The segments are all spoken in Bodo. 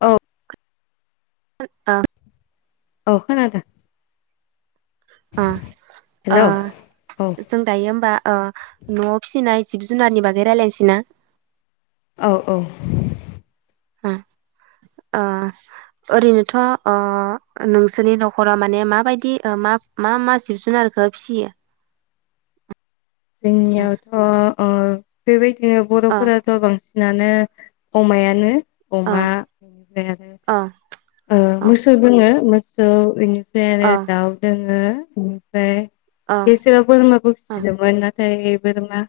औ ओ आ अ' खोनादों। अ आ हेलौ औ जों दायो होमबा आ न'आव फिसिनाय जिब जुनारनि बागै रायजलायनोसै ना। औ औ। उम ओ‌ ओरैनोथ ओ नोंसोरनि न'खरा माने माबायदि म मा मा जिब जुनारखौ फियो। जोंनियावथ ओ‌ बेबायदि बिदिनो ओ बरफोराथ‌ बांसिन नानो अमायानो। ओ अमा ओमफ्राय आरो ओ ओ मोसौ दोङो। [unintelligible] मोसौ इनिफ्राय ओमफ्राय आरो ओ दाउ दोङो ओमफ्राय गेजेराव बोरमाबो ओ फिसिदोंमोन नाथाय दायो बोरमा।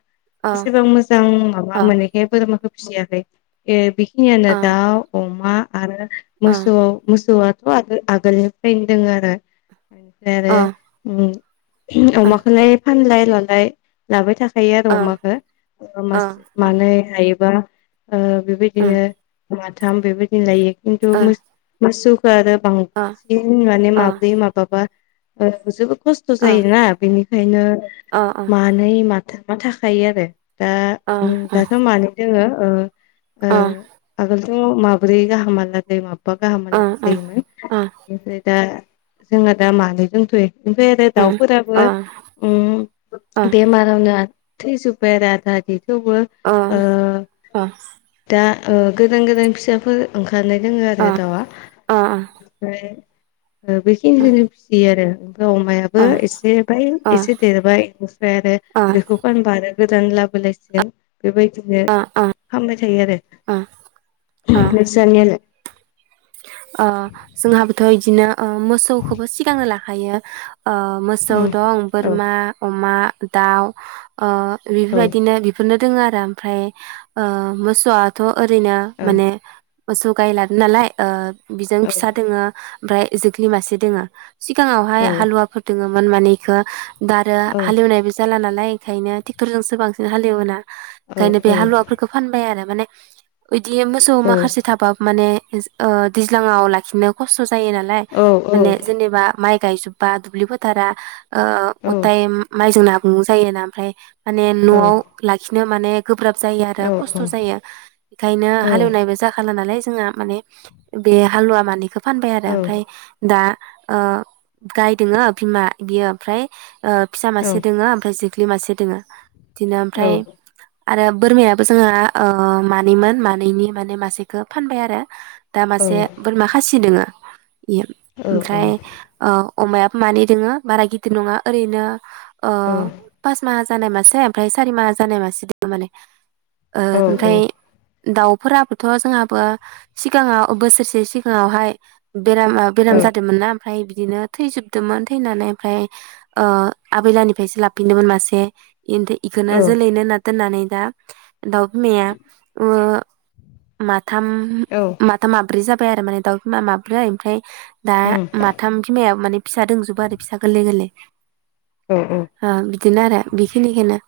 ओ एसेबां मोजां माबा ओ मोनिखाय बोरमाखो बुजियाखै ए बि बिखिनियानो दाउ अमा आरो। आ। मोसौ मोसौआथ आगोल आगोलनिफ्रायनो दोङो आरो बिनिफ्राय आरो ओ ओम। होम ओ अमाखोलाय। फानलाय लालाय लाबाय थाखा थायो आरो अमाखो ओ मासे मानै हायोबा। ओ उम बेबायदिनो। माथाम बेबायदिनो लायो। खिन्थु ओ मोसौ। मोसौ [unintelligible] आरो ओ बांसिन माने ओ माब्रै माबा बा [unintelligible] खस्थ ओ जायोना बेनिखायनो ओ मानै माथ मा थाखायो आरो। दा ओम दाथ ओ मानै दोङो ओ ओ आगोल [unintelligible] माब्रै गाहाम हालागै माब माबा गाहाम हालागै जायोमोन ओमफ्राय दा जोंहा दा मानै दोंथयो ओमफ्राय आरो दाउफोराबो ओम बेमारावनो थैजोबाय आरो आधा आधि थेवबो ओ दा ओ गोदान गोदान फिसाफोर ओंखारनाय दोङो ओ दावा ओ ओ ओमफ्राय ओ बेै खिनिखौनो फिसियो आरो ओमफ्राय अमायाबो ओ एसे बाय ओ एसे देरबाय इनिफ्राय आरो ओ बेखौ फानबा आरो गोदान लाबोलायसिगोन। बेबायदिनो फानबाय थायो आरो ओ नोसानियालाय? ओ जोंहाबोथ इदिनो ओ मोसौखौबो सिगाङो ला खायो ओ मोसौ उम दं औ बोरमा, अमा दाउ ओ औ बेफोरबायदिनो बेफोरनो दोङो आरो ओमफ्राय ओ मोसौआथ ओरैनो माने मोसौ गाय लादो नालाय ओ बिजोंनो फिसा दोङो। ओमफाय जोख्लि मासे दोङो। सिगाङावहाय हालुवाफोर दोङोम मोन माने इखो दा आरो औ हालेवनायबो जाला नालाय ओंखायनो ट्रेक्टरजोंसो बांसिन हालेवोना औ ओंखायनो बे औ हालुवाफोरखौ फानबाय आरो माने ओयदि मोसौ माखासे थाबा माने [unintelligible] ओ दैज्लाङाव लाखिनो खस्थ जायो नालाय माने जेनेबा माइ गायजोब्बा दुब्लि फोथारा ओ औ गथाय माइ जोंनो नआव जायोना आमफ्राय माने नआव लाखिनो माने गोब्राब जायो आरो खस्थ जायो बेखायनो हालेवनायबो जाखाला नालाय जोंहा माने बे हालुवा मानैखौ फानबाय आरो आमफ्राय दा ओ गाय दङ बिमा बियो ओमफ्राय ओ फिसा मासे दङो आमफ्राय जो ख्लि मासे दोङो। दिनो औ आमफ्राय आरो बोरमायाबो जोंहा ओ मानैमोन मानैनि माने मासेखौ फानबाय आरो। दा औ मासे बोरमा खासि दोङो। इयो औ औ ओमफ्राय ओ अमायाबो मानै दोङो बारा गिदिर नोङा ओरैनो ओ पास माहा जानाय मासे ओमफाय सारि माहा जानाय मासि दं माने। ओ औ औ ओमफ्राय दाउफोराबोथ जोंहाबो सि गाङाव बोसोरसे सिगाङावहाय बेरामा बेराम जादोंमोन ना फ्राय बिदिनो थैजोबदोंमोन थैनानै ओमफ्राय ओ आबैलाहानिफ्रायसो लाफिनदोंमोन मासे। इनथो औ इखौनो जोलैनो होनना दोननानै दा दाव बिमाया ओ मा थाम औ मा ब्रै जाबाय आरो माने दाव बिमा माब्रै ओमफ्राय दा उम माथाम बिमायाबो मानि फिसा दोंजोबो आरो फिसा गोरलै गोरलै औ ओ बिदिनो आरो बेखिनिखोनो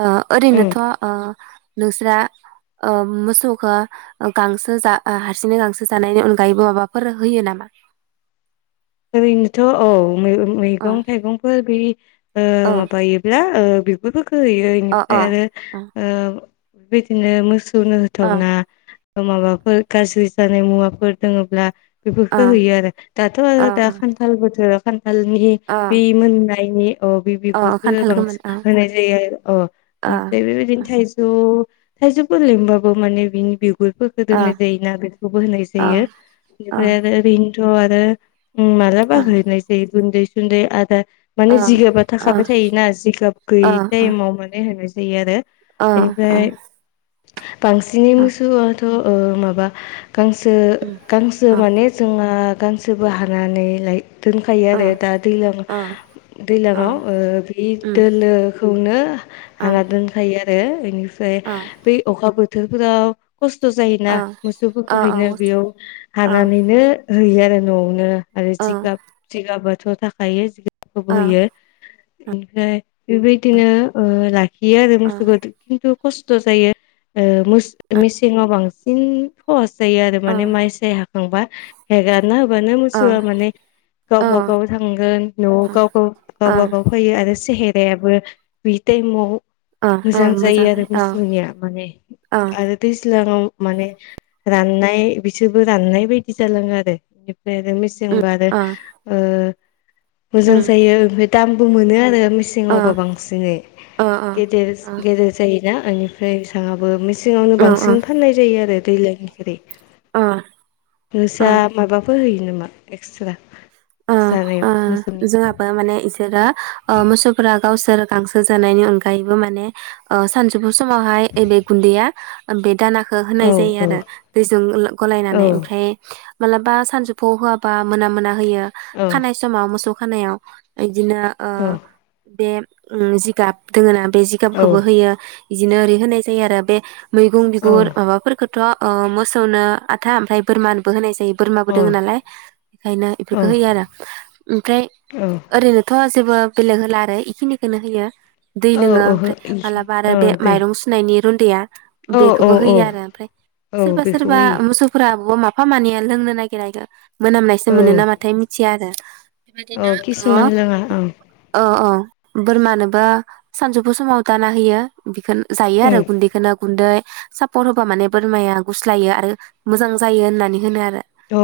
ओ उम ओरैनोथ ओ नोंस्रा ओ मोसौखो गांसो जा ओ हारसिंयै गांसो जानायनि अनगायैबो माबाफोर होयो नामा? ओरैनोथ औ अ मैगं थाइगंफोर बेय ओ औ माबायोब्ला ओ बेगुर फो हैयो अ अ इनिफ्राय आरो अ ओ बेबायदिनो मोस सौनो अ होथावना माबाफोर गाज्रि जानाय मुवाफोर दोंङोब्ला अ बेफोरखौ होयो आरो दाथ आंयो दा अ खानथाल बोथोराव खालनि बे मोन नाय खायनि औ बे अ अ बिगुरखौ खान्थाल गोमोन अ बांसिन होनाय जायो। अ अ इनफ्राय अ बेबायदिनो थाइजौ थायजौफोर लिमबाबो माने बिनि बिगु गुर फोरखौ अ दोननाय जायोना बेखौबो होनाय जायो। अ इनिफ्राय आरो ओरैनो थ आरो उम मालाबा होनाय जायो। गुन्दै-सुन्दै आदार माने जिगाबा अ थाखाबाय थायोना जिगाब अ गैयि टाइमाव माने होनाय जाय जायो आरो। अ बेनिफ्राय ओं बांसिनै मोसौ आथ ओ माबा गांसो गांसो माने जोंहा गांसोबो हाग नानै लाय दोनखायो आरो दा दैलां दैलांङाव ओ बि दोलो खौनो हारा दोनखायोआ ओ एनि ओमफाय बै अखाबो थोरफोराव खस्थ जायोना मोसौ फोरखो हैनो बेयाव हानानैनो हैयो आरो नआवनो। आरो जिगाब जिगाबोद जथाखायो। खुबहोयो। इनिफ्राय बेबायदिनो ओ लाखियो आरो मोसौखो खिन्थु खस्थ जायो ओ मोस मेसेंआव बांसिन हस। जायो आरो माने माइसाय हां थांबा हेगारना होबानो सुखुआ माने गावबा गाव थांगोन नआव गाव गाव गावबा गाव फैयो आरो स सेेहेराबो बि ताइमाव मोजां जायो आरो औ मोसौनिया माने आरो दैज सिांगांआव माने राननाय बिसोरबो राननाय बायदि जालाङो आरो एनिफ्राय आरो जोंबा आरो ओ मोजां जायो ओमफ्राय दाम ब मोनो आरो मेसेंआवबा बांसिनै गेदेर गेदेर जायो या एमनिफ्राय इसांआबो मेस सिङावनो बांसिन फाननाय जायो आरो। दैलांगिरि। औ नोंसा माबाफोर होयो? नोमा एक्सट्रा अ जानायाव ओ मोसौनि जोंहाबा माने एस फ्रा औ मोसौफोरा गावसोर गांसो जानायनि अनगायैबो माने सानजौफु समावहाय ऐबे गुन्दैया बे दाना खो होनाय औ जायो औ आरो दैजों औ गलायनानै ओमफ्राय मालाबा सानजौफुआव होआबा मोना मोना होयो। औ खानाय समाव मोसौ खानायाव बिदिनो ओ औ बे। जिगाब दोङो ना बे औ जिगाबखौबो होयो। बिदिनो ओरै होनाय जायो आरो बे मैगं बिगुर माबाफोरखो। थ मोसौनो आथा ओमफ्राय बोरमानोबो होनाय जायो। बोरमाबो दोङो औ नालाय बेखायनो इफोर औ होयो आरो ओमफ्राय औ ओरैनोथ आज जेबो बेलेग होला आरो इखिनिखौनो होयो दै लोङो ओहो ओमफ्राय मालाबा आरो औ बे दै माइरं सुनायनि उन्दै आ। औ औ बेखौबो औ होयो आरो ओमफ्राय औ सोरबा बेखौबो सोरबा होयो मोसौफोरा बो माब खामानिया लोंनो नागिरायगो मोनामनायसो मोनो ना मा। औ थि आरो। बेबायदिनो औ किसुमान लोङा औ ओ ओ। बोरमानोबो सानजौफु समाव दाना होयो बेखौन जायो औ आरो गुन्दैखौनो गुन्दै सापर होबा माने बोरमाया गुस्लायो आरो मोजां जायो होननानै होनो आ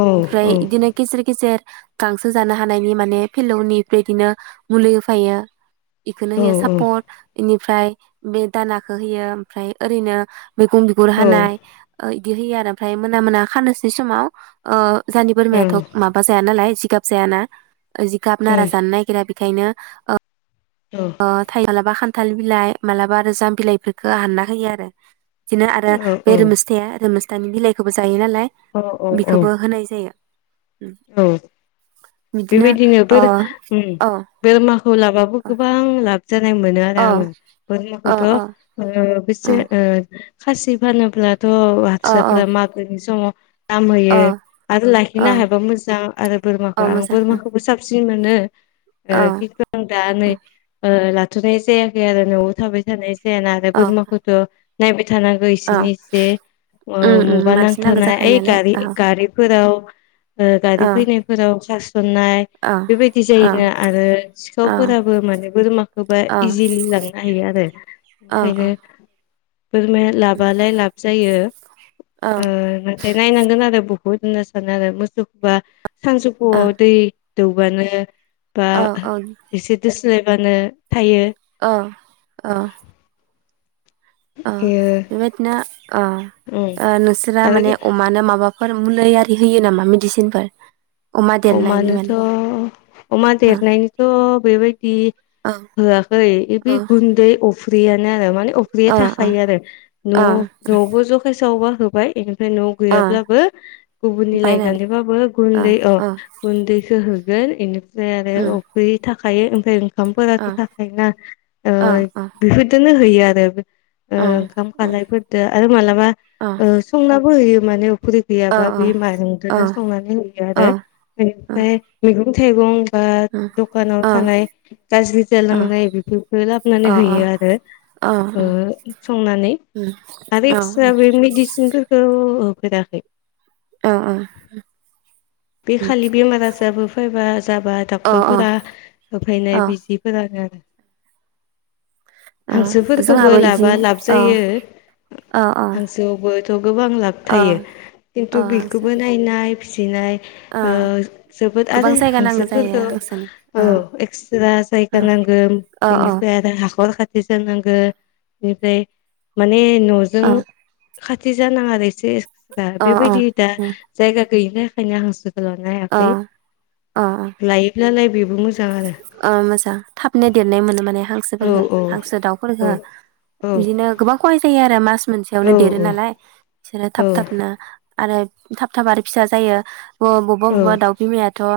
औ औ इदिनो गेजेर गेजेर गांसो जानो हानायनि माने फिलौनिफ्राय इदिनो मुलि होफायो बेखौनो होयो औ सापर इनि फ्राय बे दानाखौ होयो ओमफ्राय ओरैनो मैगं बिगुर औ हानाय बिदि होयो आरो ओमफ्राय मोना मोना खानोसै समाव आ। जानि औ बोरमायाथ माबा लाय जिगाब जायाना जिगाब नारा ओं जानो नागिरा बि ओंखायनो ओ औ थाइला बा खान थाल बिलाइ मालाबा आरो जाम बिलाइफोरखो हानना होयो आरो बिदिनो आरो औ बे रोमस्थाया रोमस दानि बिलाइखौबो जा यो नालाय औ औ औ बिखौबो होनाय जायो। औ बिदिनो बेबायदिनो ओ औ बोर-बोरमा खौ लाबाबो अ गोबां लाब जानाय मोनो आरो अ आङो अ बोमाखौथ' अ अ बेसे ओ खासि फानोब्ला थ' अ हारसाफोरा मागोनि समाव दाम होयो अ आरो लाखिनो हाब मोजां आरो अ बोरमाखौ आं मोजां अ बोरमाखौबो साबसिन मोनो ओ अ किन्तु आ दानो ला थुनाय जायाखै आरो नआव थाबाय थानाय जाया ना आरो बोरमा खौथ' नायबाय थानांगौ अ इसोरनि एसे ओ उम मुुबा उम मानसि नांगौ नांथानाय जाखायो ओइ नालाय गारि औ गारिफोराव ओ गारि औ फैनायफोराव सासे नाय औ बेबायदि औ जायोना आरो औ सिखावफोराबो माने बोरमाखौबा औ इजिलि लांनो हायो आरो। औ ओंखायनो बोरमा लाबालाय लाब जायो औ ओ नाथाय नायनांगोन आरो बो बुहुत होनना सानो आरो मो बा सानजौफुआव दै दौबानो बा एसे दोस स्लायबानो औ औ ओ बेबादिनो ओ उम ओ नोंसोरा आरो माने अमानो माबा बाफोर मुलि आरि होयो नामा मेदिसिनफोर? अमानोथ' अमा ओ देरनायनिथ' बेबायदि औ होआखै औ बे गुन्दै अ फ्रियानो आरो माने अफ्रि अ थाखायो आरो न' अ अ न'आवबो जखाय सावोबा होबाय न' आव अ गैयाब्लाबो गुबुननि बायनानै लायनानैबाबो गुन्दै अ गुन्दैखो होगोन इनि फ्राय आरो उम अफ्रि था खायो ओमफाय ओं अ खामफोराथ' थाखायोना ओ अ बेफोरदोनो हो होयो आरो ओ ओंखाम खालायफोरदो आरो मालाबा ओ संना होयो माने अफ्रि गैयाबा बे माइरंदोनो संनानै होयो आरो इमफाय मैगं थाइगं बा दखानाव थानाय गाज्रि जालांनाय बेफोरखौ लाबोनानै होयो आरो ओ संनानै आरो एक्सट्रा बे मेडिसिनफोरखौ ओ फोरोंङाखै। बे खालि बेमार आजारबो फैबा जाबा डक्टरफोरा होफैनाय बिजिफोरा आरो हांसोफोरखोबो जोंहाबो इदि लाबा लाब औ जायो औ औ हांसोआवबोथ' गोबां लाब औ थायो औ खिन्थु हांसो बिखोबो नायनाय फिसिनाय औ ओ जोबोद आरो गोबां जायगा नांगौ जायो हांसोफोरखौ हांसोनि ओ औ एक्स्रा औ जायगा नांगौ औ औ बेनिफ्राय आरो हाख'र खाथि [unintelligible] बेनिफ्राय माने न'जों औ खा बिदि जानाङा आरो एसे दा औ बेबायदि दा जायगा गैयिनि थाखायनो हां अ अ लायोब्लालाय बेबो मोजां आरो अ मोजां थाबनो देरनाय मोनो माने औ हांसोफोरखो औ हांसो औ दाउफोरखो बिदिनो गोबां खहाय जायो आरो मास औ मोनसेयावनो देरो नालाय बिसोरो औ थाब थाबनो आरो थाब थाब आरो फिसा जायो औ अबबा दाउ बिमाया थ'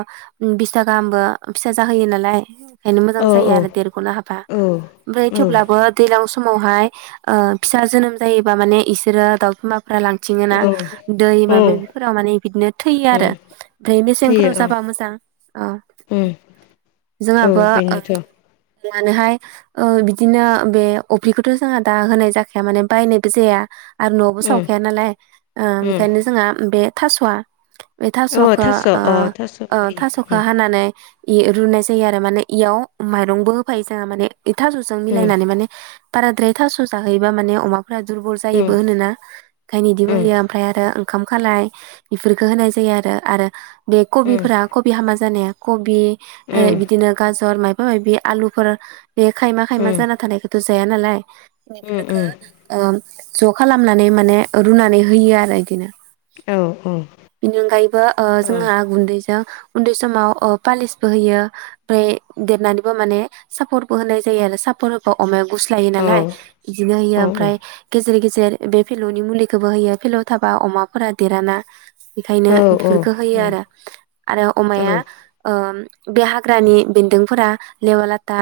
बिसथा गाहामबो फिसा जाहोयो नालाय खायनो मोजां औ जायो आरो देरग'नो हाबा औ ओमफाय थेवब्लाबो दैज्लां समावहाय ओ फिसा जोनोम जायोबा माने इसोरो दाउ बिमा फोरा लांथिङोना दै औ मायबा मायबि बेफोराव माने बिदिनो थैयो उम आरो। ओमफ्राय थैयो मेसेंफोराव औ जाबा मोजां उम औ जोंहाबो बेनोथ' मानोहाय बिदिनो बे अफ्रिखौथ जोंहा दा होनाय जाखाया माने बायनायबो जाया आरो नआवबो उम सावखाया नालाय ओ उम ओंखायनो जोंहा बे थास'आ बे थास' औ खौ ओ अ थास' ओ थास'खौ होयो हानानै ए रुनाय जायो आरो माने एयाव माइरंबो होफायो जोंहा माने ए थास'जों उम मिलायनानै माने बाराद्राय थास' जाहैयोबा माने अमा फोरा दुरबल जायोबो उम होनोना ओंखायनो इदिबो उम होयो ओमफ्राय आरो ओंखाम खालाय इफोरखौ होनाय जायो आरो आरो बे उम कबिफोरा कबि हामा जानाया खबि ओ उम बिदिनो गाजर माइ ओइ बे आलुफोर बे खायमा खायमा उम जा थानायखौथ' जाया नालाय उम बिफोरखौ उम ओ ज' खालामनानै माने रुनानै होयो आरो इदिनो औ औ बेनि अनगायैबो ओ जोंहा गुन्दै जों उन्दै समान ओ फालिसबो होयो आमफ्राय देरनानैबो माने साफरबो होनाय जायो आरो साफर होबा अमाया गुस्लायो औ नालाय‌ बिदिनो होयो औ ओमफ्राय गेजेर गे जेर बे फिलौनि मुलिखौबो होयो‌‌ फिलौ थाबा अमाफोरा देराना बेखायनो औ औ इफोर खो होयो उम आरो आरो औ अमाया ओ बे हाग्रानि बेन्दोंफोरा लेवालाथा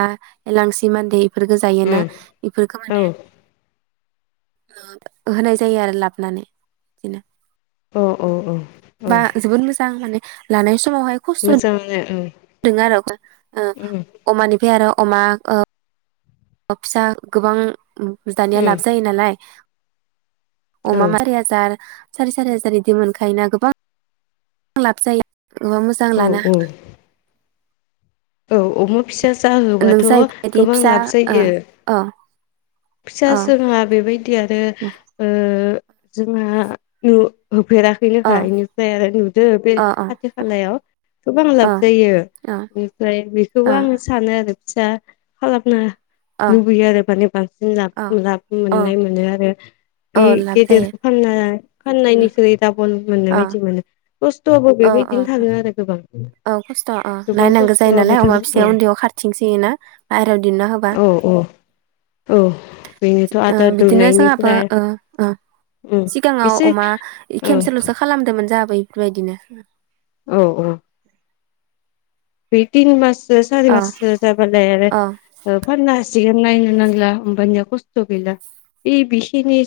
एलांसि मान्दै बेफोरखौ जायोना उम बेफोरखौ औ माने ओ होनाय जायो आरो लाबोनानै बिदिनो अ अ अ औ जोबोद बा माने लानाय समावहाय खस्थ' मोजांनो औ [unintelligible] आरो ओ अमानिफ्राय आरो आरो अमा फिसा गोबां दानिया उम लाब जायो नालाय औ अमा मा [unintelligible] सारि हाजार। सारि सारि हाजारनि इदि मोनखायोना गोबां लाब जायो अमा मोजां औ लानो हाबा औ अमा फिसा हागोन जाहोबाथ नोंसा बेबायदि गोबां फिसा लाब ओ जायो। अ फिसा अ जोंहा बेबायदि आरो ओ जोंहा न अ होफेराखैनोखा इनिफ्राय आरो नुदो बे अ खाथि खालायाव गोबां अ लाब जायो बेनिफ्राय बेखौबो अ आङो सानो आरो आसा खालामना अ लुबैयो आरो माने बां लाब अ लाब अ मोननाय मोनो आरो। अ बे बे लाब जायो गेदेरखौ फाननाय फाननाय निख्रै दाबल अ मोननायबायदि मोनो। खस्थबो अ अ बेबायदिनो थाङो आरो गोबां। औ खस्थ औ गोबां नायनांगौ जायो खस्थ'आबो नालाय अमा थाङो फिसाया औ उन्दैयाव खारथिंसैयोना बायेरायाव दिहना होबा। औ औ औ बेनोथ' ओ आदार बिदिनो जोंहाबो दौनायनिफ्राय ओ ओ उम सिगाङाव एसे अमा औ खेमसेलसो खालामदोंमोन जाहाबो बैफोरबायदिनो औ औ। बे तिन मास अ माससो जाबानो जायो आरो अ ओ फाननो हासि सिगोन नायनो नांला होमबानिया खस्थ गैला बे बिखिनि